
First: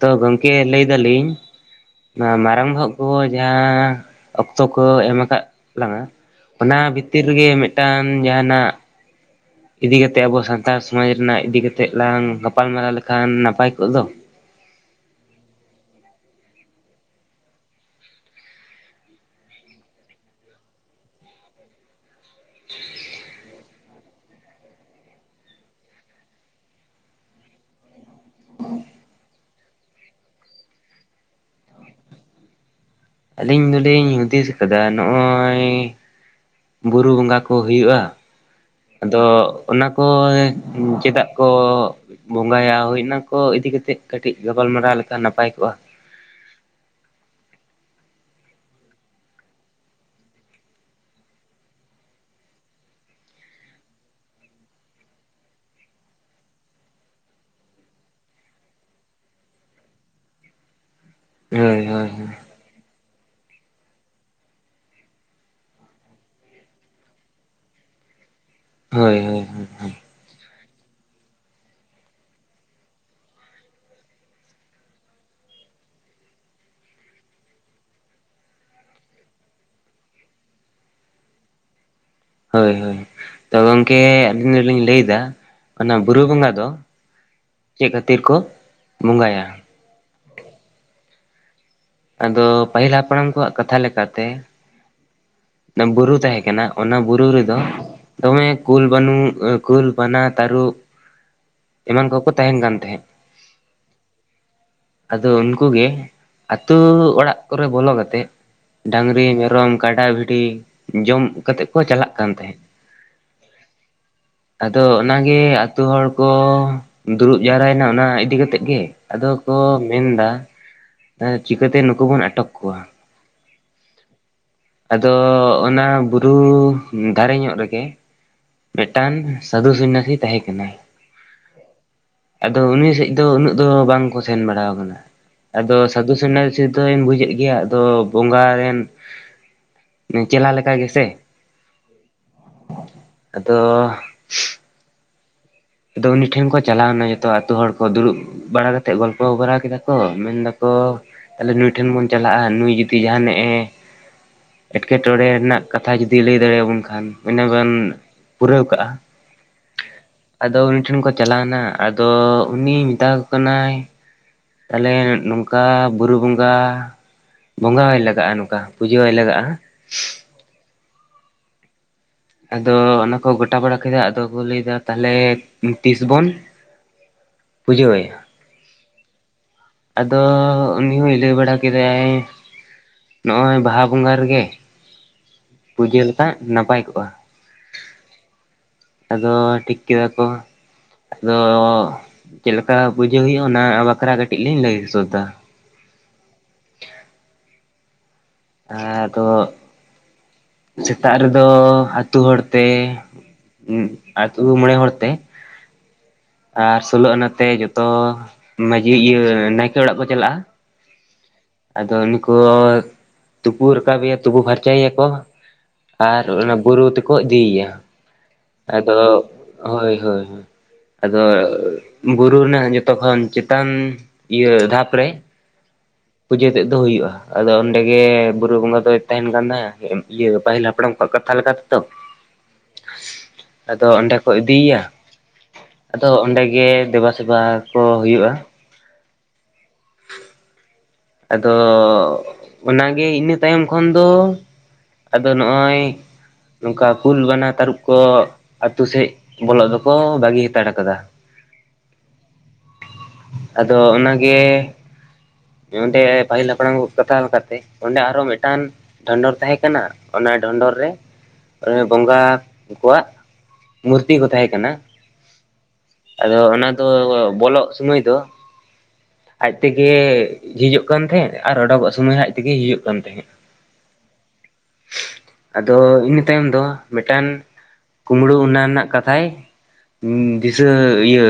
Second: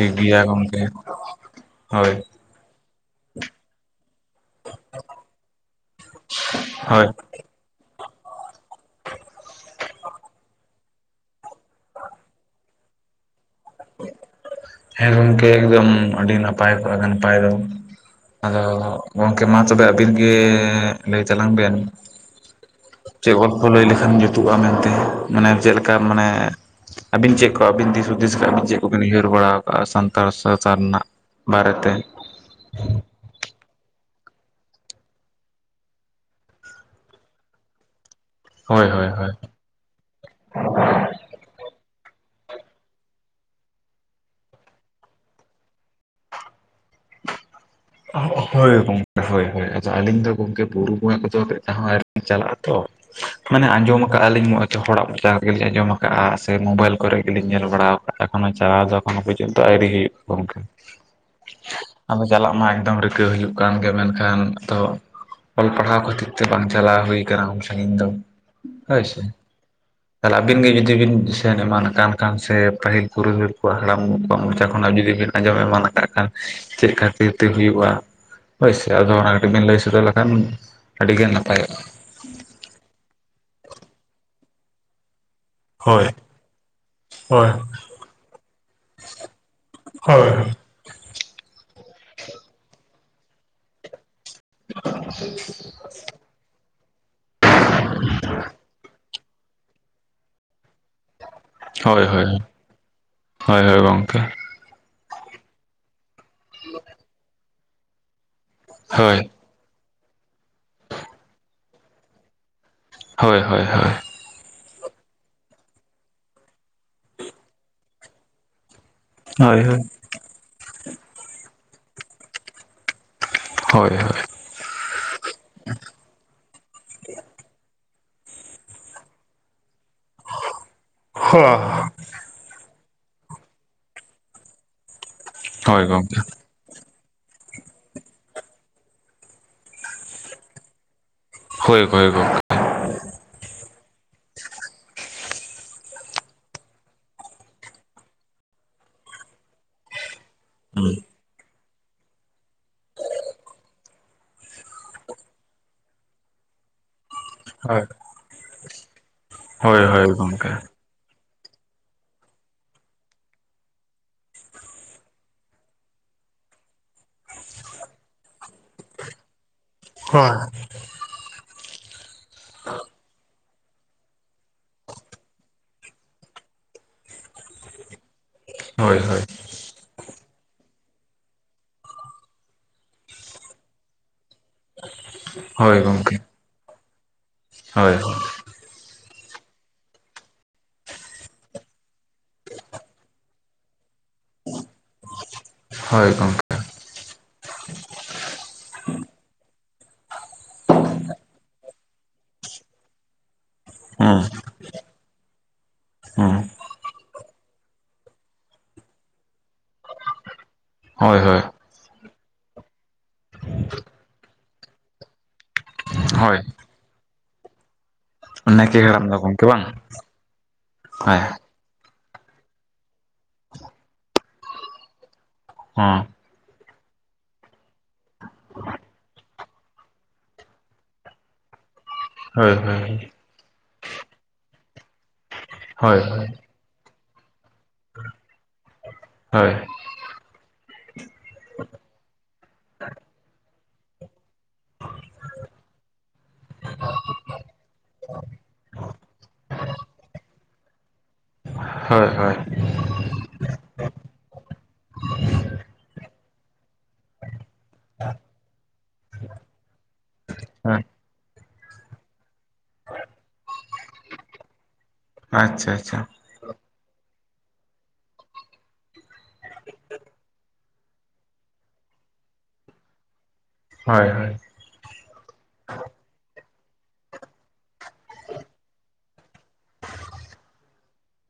Speaker 1: ᱛᱚ
Speaker 2: ᱜᱮᱭᱟ
Speaker 1: ᱜᱚᱝᱠᱮ ᱞᱟᱹᱭ
Speaker 2: ᱜᱚᱢᱠᱮ
Speaker 1: ᱫᱟᱞᱤᱧ᱾
Speaker 2: ᱦᱳᱭ
Speaker 1: ᱢᱟᱨᱟᱝ ᱵᱚᱦᱚᱜ ᱠᱚ, ᱡᱟᱦᱟᱸ ᱚᱠᱛᱚ ᱠᱚ ᱮᱢ ᱟᱠᱟᱫ ᱞᱟᱝᱟ᱾ ᱚᱱᱟ
Speaker 2: ᱦᱳᱭ
Speaker 1: ᱵᱷᱤᱛᱤᱨ ᱨᱮᱜᱮ, ᱢᱤᱫᱴᱟᱝ ᱡᱟᱦᱟᱱᱟᱜ᱾ ᱤᱫᱤ ᱠᱟᱛᱮ ᱟᱵᱚ ᱥᱟᱱᱛᱟᱲ ᱥᱚᱢᱟᱡᱽ ᱨᱮᱱᱟᱜ ᱤᱫᱤ ᱠᱟᱛᱮᱫ ᱞᱟᱝ ᱜᱟᱯᱟᱞᱢᱟᱨᱟᱣ ᱞᱮᱠᱷᱟᱱ ᱱᱟᱯᱟᱭᱼᱼ
Speaker 2: ᱦᱮᱸ ᱜᱚᱝᱠᱮ ᱮᱠᱫᱚᱢ ᱟᱹᱰᱤ ᱱᱟᱯᱟᱭ ᱠᱚᱜᱼᱟ ᱱᱟᱯᱟᱭ ᱫᱚ ᱟᱫᱚ ᱜᱚᱝᱠᱮ ᱢᱟ ᱛᱚᱵᱮ ᱟᱹᱵᱤᱱ ᱜᱮ ᱞᱟᱹᱭ ᱛᱟᱞᱟᱝ ᱵᱮᱱ᱾ ᱪᱮᱫ ᱜᱚᱞᱯᱚ ᱞᱟᱹᱭ ᱞᱮᱠᱷᱟᱱ ᱡᱩᱛᱩᱜᱼᱟ ᱢᱮᱱᱛᱮ ᱢᱟᱱᱮ ᱪᱮᱫᱠᱟ ᱢᱟᱱᱮ ᱟᱵᱤᱱ ᱪᱮᱫ ᱠᱚ ᱟᱵᱤᱱ ᱫᱤᱥ ᱩᱫᱤᱥ ᱠᱟᱜ-ᱟ ᱵᱤᱱ ᱪᱮᱫ ᱠᱚᱵᱤᱱ ᱩᱭᱦᱟᱹᱨ ᱵᱟᱲᱟ ᱟᱠᱟᱜᱼᱟ ᱥᱟᱱᱛᱟᱲ ᱥᱟᱶᱛᱟ ᱨᱮᱱᱟᱜ ᱵᱟᱨᱮ ᱛᱮ?
Speaker 1: ᱟᱹᱞᱤᱧ ᱫᱚᱞᱤᱧ ᱦᱩᱫᱤᱥ ᱟᱠᱟᱫᱟ ᱱᱚᱜᱼᱚᱭᱼᱼ ᱵᱩᱨᱩ ᱵᱚᱸᱜᱟ ᱠᱚ ᱦᱩᱭᱩᱜᱼᱟ,
Speaker 2: ᱦᱳᱭ ᱦᱳᱭ
Speaker 1: ᱟᱫᱚᱼᱼ
Speaker 2: ᱦᱳᱭ
Speaker 1: ᱚᱱᱟ ᱠᱚ ᱪᱮᱫᱟᱜ ᱠᱚ ᱵᱚᱸᱜᱟᱭᱟ? ᱦᱩᱭᱳᱱᱟᱠᱚ ᱤᱫᱤ ᱠᱟᱛᱮᱜ ᱠᱟᱹᱴᱤᱡ ᱜᱟᱯᱟᱞᱢᱟᱨᱟᱣ ᱞᱮᱠᱟ ᱱᱟᱯᱟᱭ ᱠᱚᱜᱼᱟ᱾
Speaker 2: ᱦᱳᱭ ᱜᱚᱝᱠᱮ ᱦᱳᱭ ᱦᱭ ᱟᱹᱞᱤᱧ ᱫᱚ ᱜᱚᱝᱠᱮ ᱵᱩᱨᱩ ᱵᱚᱸᱜᱟ ᱠᱚᱫᱚ ᱢᱤᱫᱫᱷᱟᱣ ᱦᱚᱸ ᱟᱣᱨᱤᱞᱤᱧ ᱪᱟᱞᱟᱜ ᱟ ᱛᱚ, ᱢᱟᱱᱮ ᱟᱸᱡᱚᱢᱟᱟᱜᱼᱟᱞᱤᱧ ᱦᱚᱲᱟᱜ ᱢᱚᱪᱟ ᱛᱮᱜᱮᱞᱞᱤᱧ ᱟᱸᱡᱚᱢᱟᱟᱜᱼᱟ, ᱥᱮ ᱢᱳᱵᱟᱭᱤᱞ ᱠᱚᱨᱮ ᱜᱮᱞᱤᱧ ᱧᱮᱞ ᱵᱟᱲᱟ ᱠᱟᱜᱼᱟ, ᱮᱠᱷᱚᱱᱚ ᱪᱟᱞᱟᱣ ᱫᱚᱠᱷᱚᱱᱳ ᱯᱚᱨᱡᱚᱱᱛ ᱱᱤᱛᱚᱜ ᱦᱚᱸ ᱟᱣᱨᱤ ᱦᱩᱭᱩᱜᱼᱟ ᱜᱚᱢᱠᱮ᱾
Speaker 1: [inaudible] ᱦᱳᱭ
Speaker 2: ᱟᱫᱚ ᱪᱟᱞᱟᱜ ᱢᱟ ᱮᱠᱫᱚᱢ ᱨᱤᱠᱟᱹ ᱦᱩᱭᱩᱜ ᱠᱟᱱ ᱜᱮ, ᱢᱮᱱᱠᱷᱟᱱ ᱟᱫᱚ ᱚᱞ ᱯᱟᱲᱦᱟᱣ ᱠᱷᱟᱹᱛᱤᱨ ᱛᱮ, ᱵᱟᱝ ᱪᱟᱞᱟᱣ ᱦᱩᱭ ᱟᱠᱟᱱᱟ ᱩᱱᱢ ᱥᱟᱜᱤᱧ ᱫᱚ᱾
Speaker 1: ᱦᱳᱭ, ᱦᱳᱭ, ᱦᱳᱭ
Speaker 2: ᱛᱟᱦᱚᱞᱮ ᱟᱹᱵᱤᱱ ᱜᱮ ᱡᱩᱫᱤ ᱵᱤᱱ ᱥᱮᱱ ᱮᱢᱟᱱ ᱠᱟᱱ ᱠᱷᱟᱱ ᱥᱮ ᱯᱟᱹᱦᱤᱞ ᱯᱩᱨᱤᱫᱷᱩᱞ ᱠᱚᱣᱟᱜ ᱦᱟᱲᱟᱢ ᱠᱚᱣᱟᱜ ᱢᱚᱪᱟ ᱠᱷᱚᱱᱟᱜ ᱡᱩᱫᱤ ᱵᱤᱱ ᱟᱸᱡᱚᱢᱮ ᱮᱢᱟᱱ ᱟᱠᱟᱫ ᱠᱷᱟᱱ ᱪᱮᱫ ᱠᱷᱟᱹᱛᱤᱨ ᱛᱤ ᱦᱩᱭᱩᱜᱼᱟ ᱦᱳᱭᱥᱮ, ᱟᱫᱚ ᱚᱱᱟ ᱠᱟᱹᱴᱤᱡ ᱵᱮᱱ ᱞᱟᱹᱭ ᱥᱚᱫᱚᱨ ᱞᱮᱠᱷᱟᱱ ᱟᱹᱰᱤ ᱜᱮ ᱱᱟᱯᱟᱭᱚᱜᱼᱟ᱾
Speaker 1: ᱦᱳᱭ ᱦᱳᱭ ᱛᱚ ᱜᱚᱢᱠᱮ ᱟᱹᱞᱤᱧ ᱫᱚᱞᱤᱧ ᱞᱟᱹᱭ ᱮᱫᱟ ᱚᱱᱟ
Speaker 2: ᱦᱳᱭ
Speaker 1: ᱵᱩᱨᱩ ᱵᱚᱸᱜᱟ ᱫᱚ,
Speaker 2: ᱦᱳᱭ
Speaker 1: ᱪᱮᱫ ᱠᱷᱟᱹᱛᱤᱨ ᱠᱚ, ᱵᱚᱸᱜᱟᱭᱟ᱾
Speaker 2: ᱦᱳᱭ
Speaker 1: ᱟᱫᱚ ᱯᱟᱹᱦᱤᱞ ᱦᱟᱯᱲᱟᱢ ᱠᱚᱣᱟᱜ ᱠᱟᱛᱷᱟ ᱞᱮᱠᱟᱛᱮ᱾
Speaker 2: [unintelligible]
Speaker 1: ᱵᱩᱨᱩ ᱛᱟᱦᱮᱸ ᱠᱟᱱᱟ ᱚᱱᱟ ᱵᱩᱨᱩ ᱨᱮᱫᱚ ᱫᱚᱢᱮ ᱠᱩᱞ ᱵᱟᱱᱩᱜ ᱠᱩᱞ, ᱵᱟᱱᱟ, ᱛᱟᱹᱨᱩᱵ,
Speaker 2: ᱦᱳᱭ
Speaker 1: ᱮᱢᱟᱱ ᱠᱚᱠᱚ
Speaker 2: ᱦᱳᱭ
Speaker 1: ᱛᱟᱦᱮᱱ ᱠᱟᱱ ᱛᱟᱦᱮᱸᱜ᱾
Speaker 2: ᱦᱳᱭ ᱦᱳᱭ ᱜᱚᱝᱠᱮ
Speaker 1: ᱟᱫᱚ ᱩᱱᱠᱩᱩᱜ ᱜᱮ ᱟᱹᱛᱩ ᱚᱲᱟᱜ ᱠᱚᱨᱮ ᱵᱚᱞᱚ ᱠᱟᱛᱮᱫ ᱰᱟᱹᱟᱝᱨᱤ,
Speaker 2: ᱦᱳᱭ
Speaker 1: ᱢᱮᱨᱚᱢ, ᱠᱟᱰᱟ, ᱵᱷᱤᱰᱤ, ᱡᱚᱢ ᱠᱟ ᱠᱟᱛᱮᱜ ᱠᱚ ᱪᱟᱞᱟᱜ ᱠᱟᱱ ᱛᱟᱦᱮᱸᱫ᱾
Speaker 2: ᱦᱳᱭ ᱦᱳᱭ ᱦᱳᱭ
Speaker 1: ᱟᱫᱚ ᱚᱱᱟᱜᱮ ᱟᱛᱳ ᱦᱚᱲ ᱠᱚ, ᱫᱩᱲᱩᱵ ᱡᱟᱣᱨᱟᱭᱱᱟ ᱚᱱᱟ ᱤᱫᱤᱠᱟ ᱠᱟᱛᱮᱜ ᱜᱮ᱾ ᱟᱫᱚ ᱠᱚ
Speaker 2: ᱦᱳᱭ
Speaker 1: ᱢᱮᱱ ᱮᱫᱟ, ᱪᱤᱠᱟᱹᱛᱮ ᱱᱩᱠᱩ ᱵᱚᱱ ᱟᱴᱚᱠ ᱠᱚᱣᱟ᱾
Speaker 2: ᱦᱳᱭ, ᱦᱳᱭ
Speaker 1: ᱟᱫᱚ, ᱚᱱᱟ ᱵᱩᱨᱩ ᱫᱟᱨᱮ ᱧᱚᱜ ᱨᱮᱜᱮ, ᱢᱤᱫᱴᱟᱝ ᱥᱟᱹᱫᱷᱩ ᱥᱚᱱᱱᱟᱥᱤ ᱛᱟᱦᱮᱸ ᱠᱟᱱᱟᱭ᱾
Speaker 2: ᱦᱳᱭ ᱦᱳᱭ
Speaker 1: ᱟᱫᱚ ᱩᱱᱤ ᱥᱮᱫ ᱫᱚ ᱩᱱᱟᱹᱜ ᱫᱚ ᱵᱟᱝ ᱠᱚ ᱥᱮᱱ ᱵᱟᱲᱟᱣ ᱠᱟᱱᱟ, ᱟᱫᱚ
Speaker 2: ᱦᱳᱭ
Speaker 1: ᱥᱟᱹᱫᱷᱩ
Speaker 2: ᱜᱚᱝᱠᱮ
Speaker 1: ᱥᱚᱱᱱᱟᱥᱤ ᱫᱚᱧ ᱵᱩᱡᱮᱫ ᱜᱮᱭᱟ ᱟᱫᱚ ᱵᱚᱸᱜᱟᱮᱱ ᱪᱮᱞᱟ ᱞᱮᱠᱟ ᱜᱮᱥᱮ,
Speaker 2: ᱦᱳᱭ ᱦᱳᱭ ᱵᱚᱠᱚᱧ
Speaker 1: ᱟᱫᱚ ᱟᱫᱚ ᱩᱱᱤ ᱴᱷᱮᱱ ᱠᱚ ᱪᱟᱞᱟᱣᱱᱟ ᱡᱚᱛᱚ ᱟᱹᱛᱳ ᱦᱚᱲ ᱠᱚ ᱫᱩᱲᱩᱵ ᱵᱟᱲᱟ ᱠᱟᱛᱮᱫ ᱜᱚᱞᱯᱚ ᱵᱟᱲᱟ ᱠᱮᱫᱟ ᱠᱚ, ᱢᱮᱱ ᱫᱟ ᱛᱚ ᱛᱟᱦᱞᱮ ᱱᱩᱭ ᱴᱷᱮᱱ ᱵᱚᱱ ᱪᱟᱞᱟᱜᱼᱟ, ᱱᱩᱭ ᱡᱩᱫᱤ ᱡᱟᱦᱟᱱᱟᱜ ᱮ ᱮᱸᱴᱠᱮ ᱴᱚᱬᱮ ᱨᱮᱱᱟᱜ ᱠᱟᱛᱷᱟ ᱡᱩᱚᱫᱤ ᱞᱟᱹᱭ ᱫᱟᱲᱮᱭᱟᱵᱚᱱ ᱠᱷᱟᱱ ᱩᱱᱟᱹ ᱵᱚᱱ ᱯᱩᱨᱟᱹᱣ ᱠᱟᱜᱼᱟ᱾
Speaker 2: ᱦᱳᱭ ᱦᱳᱭ ᱜᱚᱢ
Speaker 1: ᱟᱫᱚ ᱩᱱᱤ ᱴᱷᱮᱱ ᱠᱚ ᱪᱟᱞᱟᱣ ᱮᱱᱟ, ᱟᱫᱚ ᱩᱱᱤ ᱢᱮᱛᱟᱠᱚ ᱠᱟᱱᱟᱭ ᱛᱟᱦᱚᱞᱮ ᱱᱚᱝᱠᱟ ᱵᱩᱨᱩ ᱵᱚᱸᱜᱟ ᱵᱚᱸᱜᱟ ᱟᱭ ᱞᱟᱜᱟᱜᱼᱟ ᱱᱚᱝᱠᱟ ᱯᱩᱡᱟᱹ ᱟᱭ ᱞᱟᱜᱟᱜᱼᱟ,
Speaker 2: [unintelligible]
Speaker 1: ᱟᱫᱚ ᱚᱱᱟᱠᱚ ᱜᱚᱴᱟ ᱵᱟᱲᱟ ᱠᱮᱫᱟ, ᱟᱫᱚ ᱠᱚ ᱞᱟᱹᱭ ᱠᱮᱫᱟ ᱛᱟᱦᱚᱞᱮ ᱛᱤᱥ ᱵᱚᱱ ᱵᱩᱡᱷᱟᱹᱣ ᱟᱭᱟ?
Speaker 2: ᱦᱳᱭ ᱦᱳᱭ
Speaker 1: ᱟᱫᱚ ᱩᱱᱤ ᱦᱚᱭ ᱞᱟᱹᱭ ᱵᱟᱲᱟ ᱠᱮᱫᱟᱭ ᱱᱚᱜᱼᱚᱭ ᱵᱟᱦᱟ ᱵᱚᱸᱜᱟ ᱨᱮᱜᱮ
Speaker 2: ᱦᱳᱭ
Speaker 1: ᱯᱩᱡᱟᱹ
Speaker 2: ᱜᱚᱝᱠᱮ
Speaker 1: ᱞᱮᱠᱟᱡ ᱱᱟᱯᱟᱭ ᱠᱚᱜᱼᱟ᱾
Speaker 2: ᱦᱳᱭ ᱦᱳᱭ
Speaker 1: ᱟᱫᱚ ᱴᱷᱤᱠ ᱠᱮᱫᱟ ᱠᱚ ᱟᱫᱚ ᱪᱮᱫ ᱞᱮᱠᱟ ᱯᱩᱡᱟᱹ ᱦᱩᱭᱩᱜᱼᱟ ᱚᱱᱟ ᱵᱟᱠᱷᱨᱟ ᱠᱟᱹᱴᱤᱡ ᱞᱤᱧ ᱞᱟᱹᱭ ᱥᱚᱫᱟ᱾
Speaker 2: ᱦᱳᱭ ᱜᱚᱝᱠᱮ
Speaker 1: ᱦᱮᱸ ᱛᱚ᱾ ᱥᱮᱛᱟᱜ ᱨᱮᱫᱚ ᱟᱛᱳ ᱦᱚᱲ ᱛᱮ
Speaker 2: ᱦᱩᱸ
Speaker 1: ᱟᱛᱳ ᱢᱚᱬᱮ ᱦᱚᱲ ᱛᱮ᱾
Speaker 2: ᱦᱮᱸ
Speaker 1: ᱟᱨ ᱥᱳᱞᱳ ᱟᱱᱟᱛᱮ ᱡᱚᱛᱚ ᱢᱟᱺᱡᱷᱤ ᱤᱭᱟᱹ ᱱᱟᱭᱠᱮ ᱚᱲᱟᱜ ᱠᱚ ᱪᱟᱞᱟᱜᱼᱟ᱾
Speaker 2: ᱦᱳᱭ ᱦᱳᱭ᱾
Speaker 1: ᱟᱫᱚ ᱩᱱᱤᱠᱩ ᱛᱩᱯᱩ ᱨᱟᱠᱟᱵ ᱮᱭᱟ ᱛᱩᱯᱩ ᱯᱷᱟᱨᱪᱟᱭ ᱮᱭᱟ ᱠᱚ᱾ ᱟᱨ
Speaker 2: ᱦᱳᱭ
Speaker 1: ᱚᱱᱟ ᱵᱩᱨᱩ ᱛᱮᱠᱚ ᱤᱫᱤᱭᱮᱭᱟ᱾
Speaker 2: ᱱᱟᱭᱠᱮ
Speaker 1: ᱟᱫᱚ
Speaker 2: ᱦᱟᱲᱟᱢ ᱫᱚ ᱜᱚᱝᱠᱮ ᱵᱟᱝ
Speaker 1: ᱦᱳᱭ ᱦᱳᱭ
Speaker 2: ᱦᱳᱭ
Speaker 1: ᱟᱫᱚ᱾ ᱵᱩᱨᱩ ᱨᱮᱱᱟᱜ ᱡᱚᱛᱚ ᱠᱷᱚᱱ ᱪᱮᱛᱟᱱ ᱤᱭᱟᱹ ᱫᱷᱟᱯ ᱨᱮ
Speaker 2: ᱦᱮᱸ
Speaker 1: ᱯᱩᱡᱟᱹ ᱛᱮᱫ ᱫᱚ ᱦᱩᱭᱩᱜᱼᱟ᱾ ᱟᱫᱚ ᱚᱸᱰᱮ ᱜᱮ ᱵᱩᱨᱩ ᱵᱚᱸᱜᱟ ᱫᱚᱭ ᱛᱟᱦᱮᱱ ᱠᱟᱱ ᱛᱟᱦᱮᱸ ᱤᱭᱟᱹ ᱯᱟᱹᱦᱤᱞ ᱦᱟᱯᱲᱟᱢ ᱠᱚᱣᱟᱜ ᱠᱟᱛᱷᱟ ᱞᱮᱠᱟ ᱞᱮᱠᱟ ᱛᱮ ᱛᱚ᱾
Speaker 2: ᱦᱳᱭ ᱦᱳᱭ᱾
Speaker 1: ᱟᱫᱚ ᱚᱸᱰᱮ ᱠᱚ ᱤᱫᱤᱭᱭᱟ
Speaker 2: ᱦᱳᱭ
Speaker 1: ᱟᱫᱚ
Speaker 2: ᱦᱳᱭ
Speaker 1: ᱚᱸᱰᱮ ᱜᱮ ᱫᱮᱵᱟ ᱥᱮᱵᱟ ᱠᱚ ᱦᱩᱭᱩᱜᱼᱟ᱾
Speaker 2: ᱦᱳᱭ
Speaker 1: ᱟᱫᱚ ᱚᱱᱟᱜᱮ ᱤᱱᱟᱹ ᱛᱟᱭᱚᱢ ᱠᱷᱚᱱ ᱫᱚ ᱟᱫᱚ ᱱᱚᱜᱼᱚᱭ ᱱᱚᱝᱠᱟ ᱠᱩᱞ ᱵᱟᱱᱟ ᱛᱟᱹᱨᱩᱯ ᱠᱚ ᱟᱛᱳ ᱥᱮᱫ ᱵᱚᱞᱚᱜ ᱫᱚᱠᱚ ᱵᱟᱹᱜᱤ ᱦᱟᱛᱟᱲ ᱟᱠᱟᱫᱟ᱾
Speaker 2: ᱦᱳᱭ ᱦᱳᱭ᱾
Speaker 1: ᱟᱫᱚ ᱚᱱᱟ ᱜᱮ᱾ ᱚᱸᱰᱮ ᱯᱟᱹᱦᱤᱞ ᱦᱟᱯᱲᱟᱢ ᱠᱚ ᱠᱟᱛᱷᱟ ᱞᱮᱠᱟᱛᱮ ᱚᱸᱰᱮ ᱟᱨᱚ ᱢᱤᱫᱴᱟᱝ ᱰᱷᱚᱸᱰᱚᱨ ᱛᱟᱦᱮᱸ ᱠᱟᱱᱟ ᱚᱱᱟ ᱰᱷᱚᱸᱰᱚᱨ
Speaker 2: ᱦᱳᱭ
Speaker 1: ᱨᱮ ᱵᱚᱸᱜᱟ ᱠᱚᱣᱟᱜ ᱢᱩᱨᱛᱤ ᱠᱚ ᱛᱟᱦᱮᱸ ᱠᱟᱱᱟ᱾
Speaker 2: ᱟᱪᱪᱷᱟ ᱟᱪᱪᱷᱟ᱾
Speaker 1: ᱟᱫᱚ ᱚᱱᱟ ᱫᱚ ᱵᱚᱞᱚᱜ ᱥᱩᱢᱚᱭ ᱫᱚ ᱟᱡ ᱛᱮᱜᱮ ᱡᱷᱤᱚᱩᱜ ᱠᱟᱱ ᱛᱟᱦᱮᱸᱜ ᱟᱨ ᱚᱰᱚᱠᱠᱚᱜ ᱥᱳᱚᱢᱚᱭ ᱦᱟᱸ ᱟᱭᱟᱛᱮᱜᱮ ᱦᱤᱡᱩᱜ ᱠᱟᱱ ᱛᱟᱦᱮᱸᱫ᱾
Speaker 2: ᱦᱳᱭ ᱦᱳᱭ
Speaker 1: ᱟᱫᱚ ᱤᱱᱟᱹ ᱛᱟᱭᱚᱢ ᱫᱚ ᱢᱤᱫᱴᱟᱱ ᱠᱩᱢᱵᱽᱲᱩ ᱚᱱᱟ ᱨᱮᱱᱟᱜ ᱠᱟᱛᱷᱟᱭ ᱫᱤᱥᱟᱹ ᱤᱭᱟᱹ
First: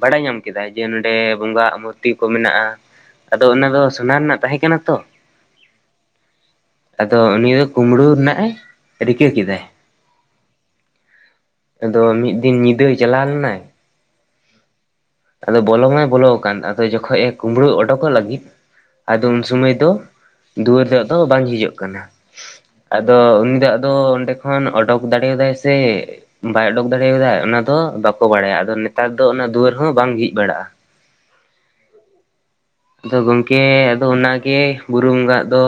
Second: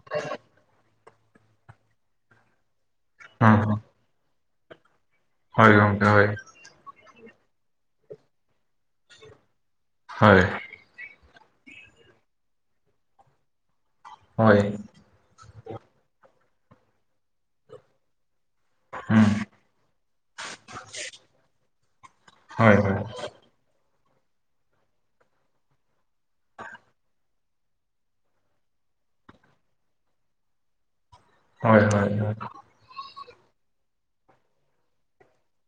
Speaker 1: ᱵᱟᱲᱟᱭ ᱧᱟᱢ ᱠᱮᱫᱟ ᱡᱮ ᱱᱚᱸᱰᱮ ᱵᱚᱸᱜᱟᱣᱟᱜ ᱢᱩᱨᱛᱤ ᱠᱚ ᱢᱮᱱᱟᱜᱼᱟ ᱟᱫᱚ
Speaker 2: ᱦᱚᱸ
Speaker 1: ᱚᱱᱟ
Speaker 2: ᱦᱚᱸ
Speaker 1: ᱫᱚ ᱥᱚᱱᱟ ᱨᱮᱱᱟᱜ ᱛᱟᱦᱮᱸ ᱠᱟᱱᱟ ᱛᱚ
Speaker 2: ᱦᱳᱭ ᱜᱚᱢᱠᱮ ᱦᱳᱭ
Speaker 1: ᱟᱫᱚ ᱩᱱᱤ ᱫᱚ ᱠᱩᱳᱢᱵᱽᱲᱩ ᱨᱮᱱᱟᱜ ᱮ ᱨᱤᱠᱟᱹ ᱠᱮᱫᱟ᱾
Speaker 2: ᱦᱳᱭ
Speaker 1: ᱟᱫᱚ ᱢᱤᱫ ᱫᱤᱱ ᱧᱤᱫᱟᱹᱭ ᱪᱟᱞᱟᱣ ᱞᱮᱱᱟᱭ᱾
Speaker 2: ᱦᱳᱭ
Speaker 1: ᱟᱫᱚ ᱵᱚᱞᱚ ᱢᱟᱭ ᱵᱚᱞᱚ ᱟᱠᱟᱱ ᱟᱫᱚ ᱡᱚᱠᱷᱚᱡ ᱮ ᱠᱩᱢᱵᱽᱲᱩ ᱚᱰᱠᱚᱜ ᱞᱟᱹᱜᱤᱫ᱾
Speaker 2: ᱦᱩᱸ
Speaker 1: ᱟᱫᱚ ᱩᱱ ᱥᱩᱢᱟᱹᱭ ᱫᱚ ᱫᱩᱣᱟᱹᱨ ᱫᱚ ᱟᱫᱚ ᱵᱟᱝ ᱡᱷᱤᱡᱚᱜ ᱠᱟᱱᱟᱹ ᱾
Speaker 2: ᱦᱳᱭ ᱦᱳᱭ
Speaker 1: ᱟᱫᱚ ᱩᱱᱤ ᱫᱚ ᱟᱫᱚ ᱚᱸᱰᱮ ᱠᱷᱚᱱ ᱚᱰᱳᱚᱠ ᱫᱟᱲᱮᱭᱟᱫᱟᱭ ᱥᱮ ᱵᱟᱭ ᱚᱰᱩᱚᱠ ᱫᱟᱲᱮᱭᱟᱫᱟ ᱚᱱᱟ ᱫᱚ ᱵᱟᱠᱚ ᱵᱟᱲᱟᱭᱟ ᱟᱫᱚ ᱱᱮᱛᱟᱨ ᱫᱚ ᱚᱱᱟ ᱫᱩᱣᱟᱹᱨ ᱦᱚᱸ ᱵᱟᱝ ᱡᱷᱤᱡ ᱵᱟᱲᱟᱜᱼᱟ᱾
Speaker 2: ᱦᱳᱭ ᱦᱳᱭ ᱦᱳᱭ᱾
Speaker 1: ᱟᱫᱚ ᱜᱚᱝᱠᱮ ᱟᱫᱚ ᱚᱱᱟᱜᱮ ᱵᱩᱨᱩ ᱵᱚᱸᱜᱟᱜ ᱫᱚ᱾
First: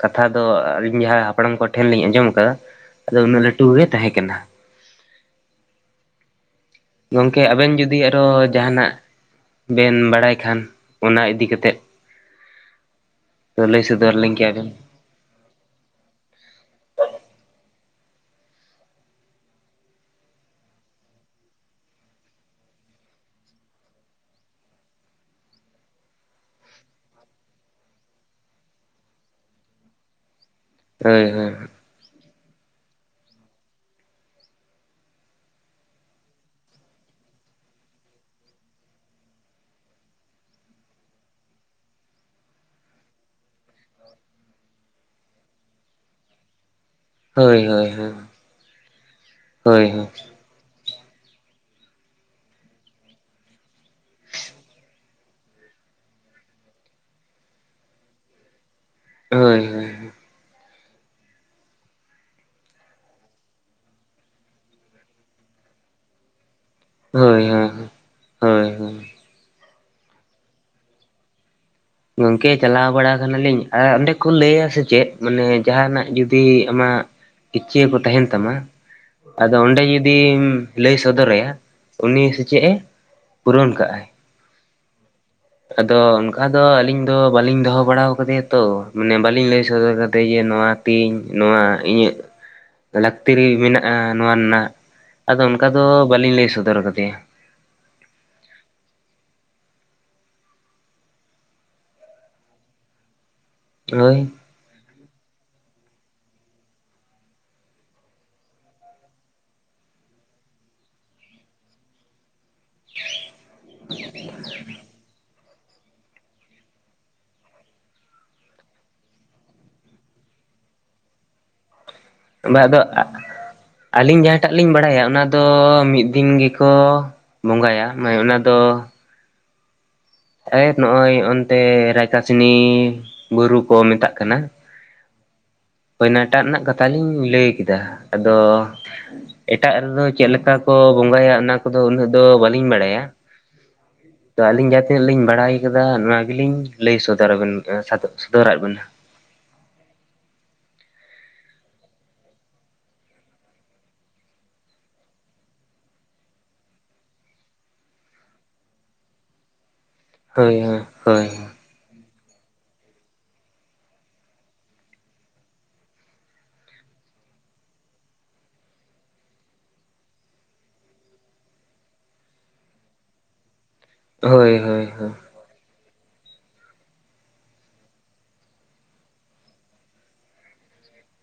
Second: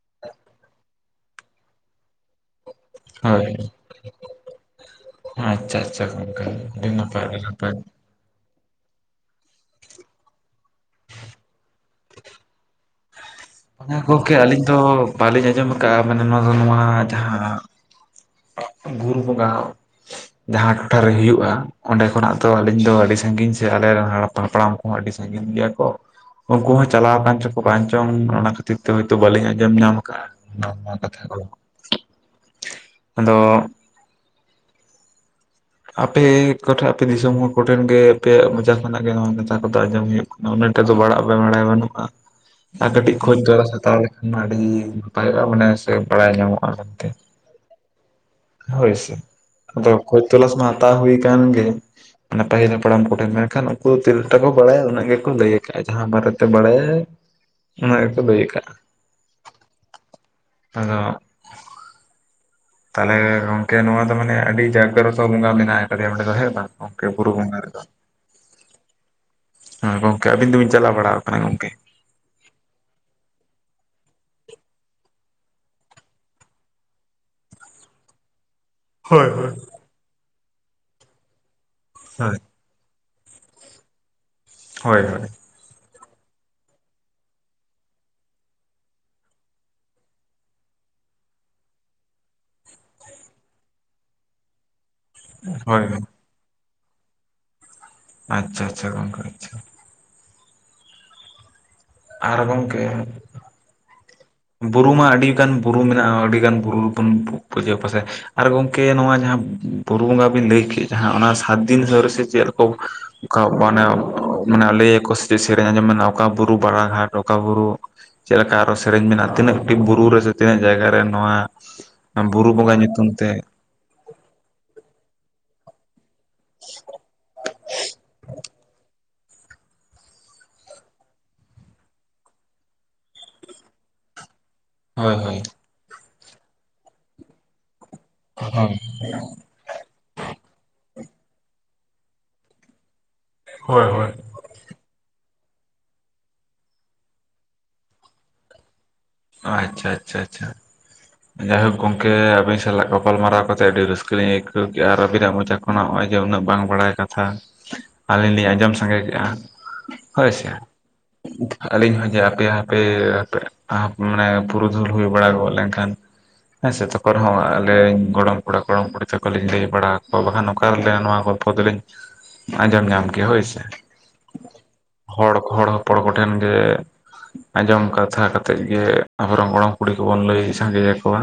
Speaker 1: ᱠᱟᱛᱷᱟ ᱫᱚ ᱟᱹᱞᱤᱧ ᱦᱟᱸᱜ ᱦᱟᱯᱲᱟᱢ ᱠᱚᱴᱷᱮᱱ ᱞᱤᱧ ᱟᱸᱡᱚᱢ ᱟᱠᱟᱜᱼᱟ᱾ ᱟᱫᱚ ᱩᱱᱟᱹᱜ
Speaker 2: ᱦᱳᱭ
Speaker 1: ᱞᱟᱹᱴᱩ ᱜᱮ ᱛᱟᱦᱮᱸ ᱠᱟᱱᱟ᱾
Speaker 2: ᱪᱟᱨᱪᱟ ᱚᱝᱠᱟ᱾
Speaker 1: ᱜᱚᱝᱠᱮ ᱟᱵᱮᱱ ᱡᱩᱫᱤ ᱟᱨᱚ ᱡᱟᱦᱟᱸᱱᱟᱜ ᱵᱮᱱ ᱵᱟᱲᱟᱭ ᱠᱷᱟᱱ ᱚᱱᱟ ᱤᱫᱤ ᱠᱟᱛᱮ᱾ [inaudible]
Speaker 2: ᱚᱱᱟ
Speaker 1: ᱥᱚᱫᱚᱨ
Speaker 2: ᱜᱚᱝᱠᱮ
Speaker 1: ᱠᱮᱭᱟ
Speaker 2: ᱟᱹᱞᱤᱧ
Speaker 1: ᱵᱮᱱ
Speaker 2: ᱫᱚ ᱵᱟᱹᱞᱤᱧ ᱟᱸᱡᱚᱢ ᱟᱠᱟᱫᱼᱟ ᱢᱟᱱᱮ ᱱᱚᱣᱟ ᱫᱚ ᱱᱚᱣᱟ ᱡᱟᱦᱟᱸ᱾ ᱵᱩᱨᱩ ᱵᱚᱸᱜᱟ ᱡᱟᱦᱟᱸ ᱴᱚᱴᱷᱟᱨᱮ ᱦᱩᱭᱩᱜᱼᱟ ᱚᱸᱰᱮ ᱠᱷᱚᱱᱟᱜ ᱫᱚ ᱟᱹᱞᱤᱧ ᱫᱚ ᱟᱹᱰᱤ ᱥᱟᱺᱜᱤᱧ ᱥᱮ ᱟᱞᱮᱨᱮᱱ ᱦᱟᱯᱲᱟᱢ ᱦᱚᱸ ᱟᱹᱰᱤ ᱥᱟᱺᱜᱤᱧ ᱜᱮᱭᱟ ᱠᱚ ᱩᱱᱠᱩ ᱦᱚᱸ ᱪᱟᱞᱟᱣ ᱟᱠᱟᱱ ᱪᱚᱠᱚ ᱵᱟᱝ ᱪᱚᱝ ᱚᱱᱟ ᱠᱷᱟᱹᱛᱤᱨ ᱛᱮ ᱦᱚᱭᱛᱚ ᱵᱟᱟᱹᱞᱤᱧ ᱟᱸᱡᱚᱢ ᱧᱟᱢ ᱟᱠᱟᱫᱟ᱾ ᱚᱱᱟ ᱠᱟᱛᱷᱟ
Speaker 1: ᱦᱳᱭ
Speaker 2: ᱠᱚ, ᱟᱫᱚ ᱟᱯᱮ ᱠᱚᱴᱷᱮᱱ ᱟᱯᱮ ᱫᱤᱥᱚᱢ ᱦᱚᱲ ᱠᱚᱴᱷᱮᱱ ᱜᱮ ᱟᱯᱮᱭᱟᱜ ᱢᱚᱪᱟ ᱠᱷᱚᱱᱟᱜ ᱜᱮ ᱱᱚᱣᱟ ᱠᱟᱛᱷᱟ ᱠᱚᱫᱚ ᱟᱸᱡᱚᱢ ᱦᱩᱭᱩᱜ ᱠᱟᱱᱟ ᱩᱱᱟᱹᱜᱴᱟ ᱫᱚ ᱵᱟᱲᱟᱜ ᱵᱟᱲᱟᱭ ᱵᱟᱹᱱᱩᱜᱼᱟ᱾ ᱟᱨ ᱠᱟᱹᱴᱤᱡ ᱠᱷᱚᱡᱽ ᱫᱚᱨᱟᱥ ᱦᱟᱛᱟᱣ ᱞᱮᱠᱷᱟᱱ ᱢᱟ ᱟᱹᱰᱤ ᱱᱟᱯᱟᱭᱚᱜᱼᱟ ᱢᱟᱱᱮ ᱥᱮ ᱵᱟᱲᱟᱭ ᱧᱟᱢᱚᱜᱼᱟ ᱢᱮᱱᱛᱮ
Speaker 1: ᱦᱳᱭ ᱦᱳᱭ ᱦᱳᱭ
Speaker 2: ᱦᱳᱭ ᱥᱮ ᱟᱫᱚ
Speaker 1: ᱦᱳᱭ
Speaker 2: ᱠᱷᱚᱡ ᱛᱚᱞᱟᱥ ᱢᱟ ᱦᱟᱛᱟᱣ ᱦᱩᱭ ᱠᱟᱱ ᱜᱮ ᱢᱟᱱᱮ ᱯᱟᱹᱦᱤᱞ ᱦᱟᱲᱟᱢ ᱠᱚᱰᱷᱮᱱ ᱢᱮᱱᱠᱷᱟᱱ ᱩᱱᱠᱩ ᱛᱤᱨᱞᱴᱟ ᱠᱚ ᱵᱟᱲᱟᱭᱟ ᱩᱱᱟᱹᱜ ᱜᱮᱠᱚ ᱞᱟᱹᱭ ᱟᱠᱟᱫᱼᱟ ᱡᱟᱦᱟᱸ ᱵᱟᱨᱮᱛᱮ ᱵᱟᱲᱟᱭᱟ ᱩᱱᱟ. ᱜ ᱜᱮᱠᱚ ᱞᱟᱹᱭ ᱠᱟᱜᱼᱟ
Speaker 1: ᱦᱳᱭ ᱦᱳᱭ
Speaker 2: ᱟᱫᱚ ᱛᱟᱦᱚᱞᱮ ᱜᱚᱝᱠᱮ ᱱᱚᱣᱟ ᱫᱚ ᱢᱟᱱᱮ ᱟᱹᱰᱤ ᱡᱟᱜᱽᱨᱚᱛᱚ ᱵᱚᱸᱜᱟ ᱢᱮᱱᱟᱜ ᱟᱠᱟᱫᱮᱭᱟ ᱚᱸᱰᱮ ᱫᱚ ᱦᱮᱸ ᱵᱟᱝ ᱚᱝᱠᱮ ᱵᱩᱨᱩ
Speaker 1: ᱦᱳᱭ
Speaker 2: ᱵᱚᱸᱜᱟ ᱨᱮᱫᱚ
Speaker 1: ᱦᱳᱭ ᱦᱳᱭ
Speaker 2: ᱦᱮᱸ ᱜᱚᱝᱠᱮ ᱟᱵᱤᱱ ᱫᱚᱵᱤᱱ ᱪᱟᱞᱟᱣ ᱵᱟᱲᱟ ᱟᱠᱟᱱᱟ ᱜᱚᱝᱠᱮ
Speaker 1: ᱜᱚᱝᱠᱮ ᱪᱟᱞᱟᱣ ᱵᱟᱲᱟ ᱠᱟᱱᱟᱞᱤᱧ ᱟᱨ ᱚᱸᱰᱮ ᱠᱚ ᱞᱟᱹᱭᱭᱟ ᱥᱮ ᱪᱮᱫ ᱢᱟᱱᱮ ᱡᱟᱦᱟᱱᱟᱜ ᱡᱩᱫᱤ ᱟᱢᱟᱜ ᱤᱪᱪᱤᱭᱟᱹ ᱠᱚ ᱛᱟᱦᱮᱱ ᱛᱟᱢᱟ
Speaker 2: ᱦᱳᱭ ᱦᱳᱭ
Speaker 1: ᱟᱫᱚ ᱚᱸᱰᱮ ᱡᱩᱫᱤᱢ ᱞᱟᱹᱭ ᱥᱚᱫᱚᱨ ᱟᱭᱟ ᱩᱱᱤ ᱥᱮᱪᱮᱫ ᱮ ᱯᱩᱨᱚᱱ ᱠᱟᱜᱼᱟᱭ
Speaker 2: ᱦᱳᱭ ᱦᱳᱭ
Speaker 1: ᱟᱫᱚ ᱚᱱᱠᱟ ᱫᱚ ᱟᱞᱤᱧ ᱫᱚ ᱵᱟᱞᱤᱧ ᱫᱚᱦᱚ ᱵᱟᱲᱟ ᱟᱠᱟᱫᱮᱭᱟ ᱛᱚ ᱢᱟᱱᱮ ᱵᱟᱞᱤᱧ ᱞᱟᱹᱭ ᱥᱚᱫᱚᱨ ᱠᱟᱫᱮ ᱡᱮ ᱱᱚᱣᱟ ᱤᱧ ᱱᱚᱣᱟ ᱤᱧᱟᱹᱜ ᱞᱟᱹᱠᱛᱤ ᱨᱮ ᱢᱮᱱᱟᱜᱼᱟ ᱱᱚᱣᱟ ᱨᱮᱱᱟᱜ ᱟᱫᱚ ᱚᱱᱠᱟ
Speaker 2: ᱦᱳᱭ
Speaker 1: ᱫᱚ
Speaker 2: ᱦᱳᱭ
Speaker 1: ᱵᱟᱹᱞᱤᱧ ᱞᱟᱹᱭ ᱥᱚᱫᱚᱨ ᱟᱠᱟᱫᱮᱭᱟ
Speaker 2: ᱟᱪᱪᱷᱟ ᱟᱪᱪᱷᱟ ᱜᱚᱝᱠᱮ ᱟᱪᱪᱷᱟ ᱟᱨ ᱜᱚᱝᱠᱮ
Speaker 1: ᱦᱳᱭ
Speaker 2: ᱵᱩᱨᱩ ᱢᱟ ᱟᱹᱰᱤᱜᱟᱱ ᱵᱩᱨᱩ ᱢᱮᱱᱟᱜᱼᱟ ᱟᱹᱰᱤᱜᱟᱱ ᱵᱩᱨᱩ ᱨᱮᱵᱚᱱ ᱯᱩᱡᱟᱹ ᱯᱟᱥᱟᱭ ᱟᱨ ᱜᱚᱝᱠᱮ ᱱᱚᱣᱟ ᱡᱟᱦᱟᱸ ᱵᱩᱨᱩ ᱵᱚᱸᱜᱟ ᱵᱤᱱ ᱞᱟᱹᱭ ᱠᱮᱫ ᱡᱟᱦᱟᱸ ᱚᱱᱟ ᱥᱟᱛᱫᱤᱱ ᱦᱟᱹ ᱨᱮᱥ ᱪᱮᱫ ᱴᱳᱯ ᱚᱱᱠᱟ ᱢᱟᱱᱮ ᱢᱟᱱᱮ ᱞᱟᱹᱭ ᱠᱚ ᱪᱮᱫ ᱥᱮᱨᱮᱧ ᱟᱸᱡᱚᱢᱱᱟ ᱚᱠᱟ ᱵᱩᱨᱩ ᱵᱟᱲᱟ ᱜᱷᱟᱴ ᱚᱠᱟ ᱵᱩᱨᱩ ᱪᱮᱫ ᱞᱮᱠᱟ ᱟᱨᱚ ᱥᱮᱨᱮᱧ ᱢᱮᱱᱟᱜ ᱛᱤᱱᱟᱹᱴᱤ ᱵᱩᱨᱩ ᱨᱮ ᱥᱮ ᱛᱤᱱᱟᱹᱜ ᱡᱟᱭᱜᱟ ᱨᱮ ᱱᱚᱣᱟ ᱵᱩᱨᱩ
Speaker 1: ᱵᱟ
Speaker 2: ᱵᱚᱸᱜᱟ
Speaker 1: ᱟᱫᱚ ᱟ
Speaker 2: ᱧᱩᱛᱩᱢ ᱛᱮ
Speaker 1: ᱟᱞᱤᱧ ᱡᱟᱦᱟᱸ ᱴᱟᱜ ᱞᱤᱧ ᱵᱟᱲᱟᱭᱟ ᱚᱱᱟ ᱫᱚ ᱢᱤᱫᱼᱼ ᱫᱤᱱ ᱜᱮᱠᱚ ᱵᱚᱸᱜᱟᱭᱟ ᱢᱟᱱᱮ ᱚᱱᱟ ᱫᱚᱼᱼ ᱮ ᱱᱚᱜᱼᱚᱭ ᱚᱱᱛᱮ ᱨᱟᱠᱟ ᱥᱤᱱᱤ ᱵᱩᱨᱩ ᱠᱚ ᱢᱮᱛᱟᱜ ᱠᱟᱱᱟ᱾
Speaker 2: ᱦᱚᱭ ᱦᱚᱭ᱾
Speaker 1: ᱦᱚᱭᱱᱟ ᱴᱟᱜ ᱨᱮᱱᱟᱜ ᱠᱟᱛᱷᱟ ᱞᱤᱧ ᱞᱟᱹᱭ ᱠᱮᱫᱟ ᱟᱫᱚᱼᱼ ᱮᱴᱟᱜ ᱨᱮᱫᱚ ᱪᱮᱫ ᱞᱮᱠᱟ ᱠᱚ ᱵᱚᱸᱜᱟᱭᱟ ᱚᱱᱟ ᱠᱚᱫᱚ ᱩᱱᱟᱹᱜ ᱫᱚ ᱵᱟᱹᱞᱤᱧ ᱵᱟᱲᱟᱭᱟ᱾
Speaker 2: ᱦᱳᱭ ᱦᱳᱭ᱾
Speaker 1: ᱛᱚ ᱟᱹᱞᱤᱧ ᱡᱟᱦᱟᱸ ᱛᱤᱱᱟᱹᱜ ᱞᱤᱧ ᱵᱟᱲᱟᱭ ᱟᱠᱟᱫᱟ ᱱᱚᱣᱟ ᱜᱮᱞᱤᱧ ᱞᱟᱹᱭ ᱥᱚᱫᱚᱨᱟ ᱵᱮᱱ ᱠᱟᱱ ᱥᱟᱫᱚᱜ ᱥᱚᱫᱚᱨᱟᱜ ᱵᱮᱱᱟ᱾
Speaker 2: ᱟᱪᱪᱷᱟ ᱟᱪᱷᱟ ᱪᱷᱟ᱾ ᱡᱟᱭᱦᱳᱠ ᱜᱚᱝᱠᱮ ᱟᱹᱵᱤᱱ ᱥᱟᱞᱟᱜ ᱜᱟᱯᱟᱞ ᱢᱟᱨᱟᱣ ᱠᱟᱛᱮᱜ ᱟᱹᱰᱤ ᱨᱟᱹᱥᱠᱟᱹ ᱞᱤᱧ ᱟᱹᱭᱠᱟᱹᱣ ᱠᱮᱜᱼᱟ ᱟᱨ ᱟᱹᱵᱤᱱᱟᱜ ᱢᱚᱪᱟ ᱠᱚᱼᱼ ᱱᱚᱜᱼᱚᱭ ᱡᱮ ᱩᱱᱟᱹᱜ ᱵᱟᱝ ᱵᱟᱲᱟᱭ ᱠᱟᱛᱷᱟ ᱟᱞᱤᱧ ᱞᱤᱧ ᱟᱸᱡᱚᱢ ᱥᱟᱸᱜᱮ ᱠᱮᱜᱼᱟ᱾ ᱦᱳᱭ ᱥᱮ ᱟᱹᱞᱤᱧ ᱦᱚᱸ ᱡᱮ ᱟᱯᱮ ᱭᱟᱜ ᱦᱟᱯᱮ ᱟᱯᱮ ᱟᱯᱼᱼ ᱢᱟᱱᱮ ᱯᱩᱨᱩᱫᱷᱩᱞ ᱦᱩᱭ ᱵᱟᱲᱟ ᱜᱚᱜ ᱞᱮᱱᱠᱷᱟᱱᱼᱼ ᱦᱮᱸ ᱥᱮ ᱛᱚᱠᱷᱚᱱ ᱨᱮᱦᱚᱸ ᱟᱞᱮ ᱭᱤᱧ ᱜᱚᱲᱚᱢ ᱠᱚᱲᱟ ᱜᱚᱲᱚᱢ ᱠᱩᱲᱤ ᱛᱟᱠᱚ ᱞᱤᱧ ᱞᱟᱹᱭ ᱵᱟᱲᱟᱣ ᱠᱚᱣᱟ ᱵᱟᱠᱷᱟᱱ ᱚᱠᱟ ᱨᱮ ᱞᱟᱹᱭᱟ ᱱᱚᱣᱟ ᱠᱚ ᱼᱼ ᱠᱚᱫᱚ ᱞᱤᱧ ᱟᱸᱡᱚᱢ ᱧᱟᱢ ᱠᱮᱜᱼᱟ ᱦᱳᱭᱥᱮ᱾
Speaker 1: ᱦᱳᱭ ᱦᱳᱭ ᱦᱳᱭ᱾
Speaker 2: ᱦᱚᱲ ᱠᱚ ᱦᱚᱲ ᱦᱚᱯᱚᱲ ᱠᱚ ᱴᱷᱮᱱ ᱜᱮ ᱟᱸᱡᱚᱢ ᱠᱟᱛᱷᱟ ᱠᱟᱛᱮᱜᱼ ᱜᱮ ᱟᱵᱚ ᱨᱮᱱ ᱜᱚᱲᱚᱢ ᱠᱩᱲᱤ ᱠᱚᱵᱚᱱ ᱞᱟᱹᱭ ᱥᱟᱸᱜᱮᱭᱟ ᱠᱚᱣᱟ᱾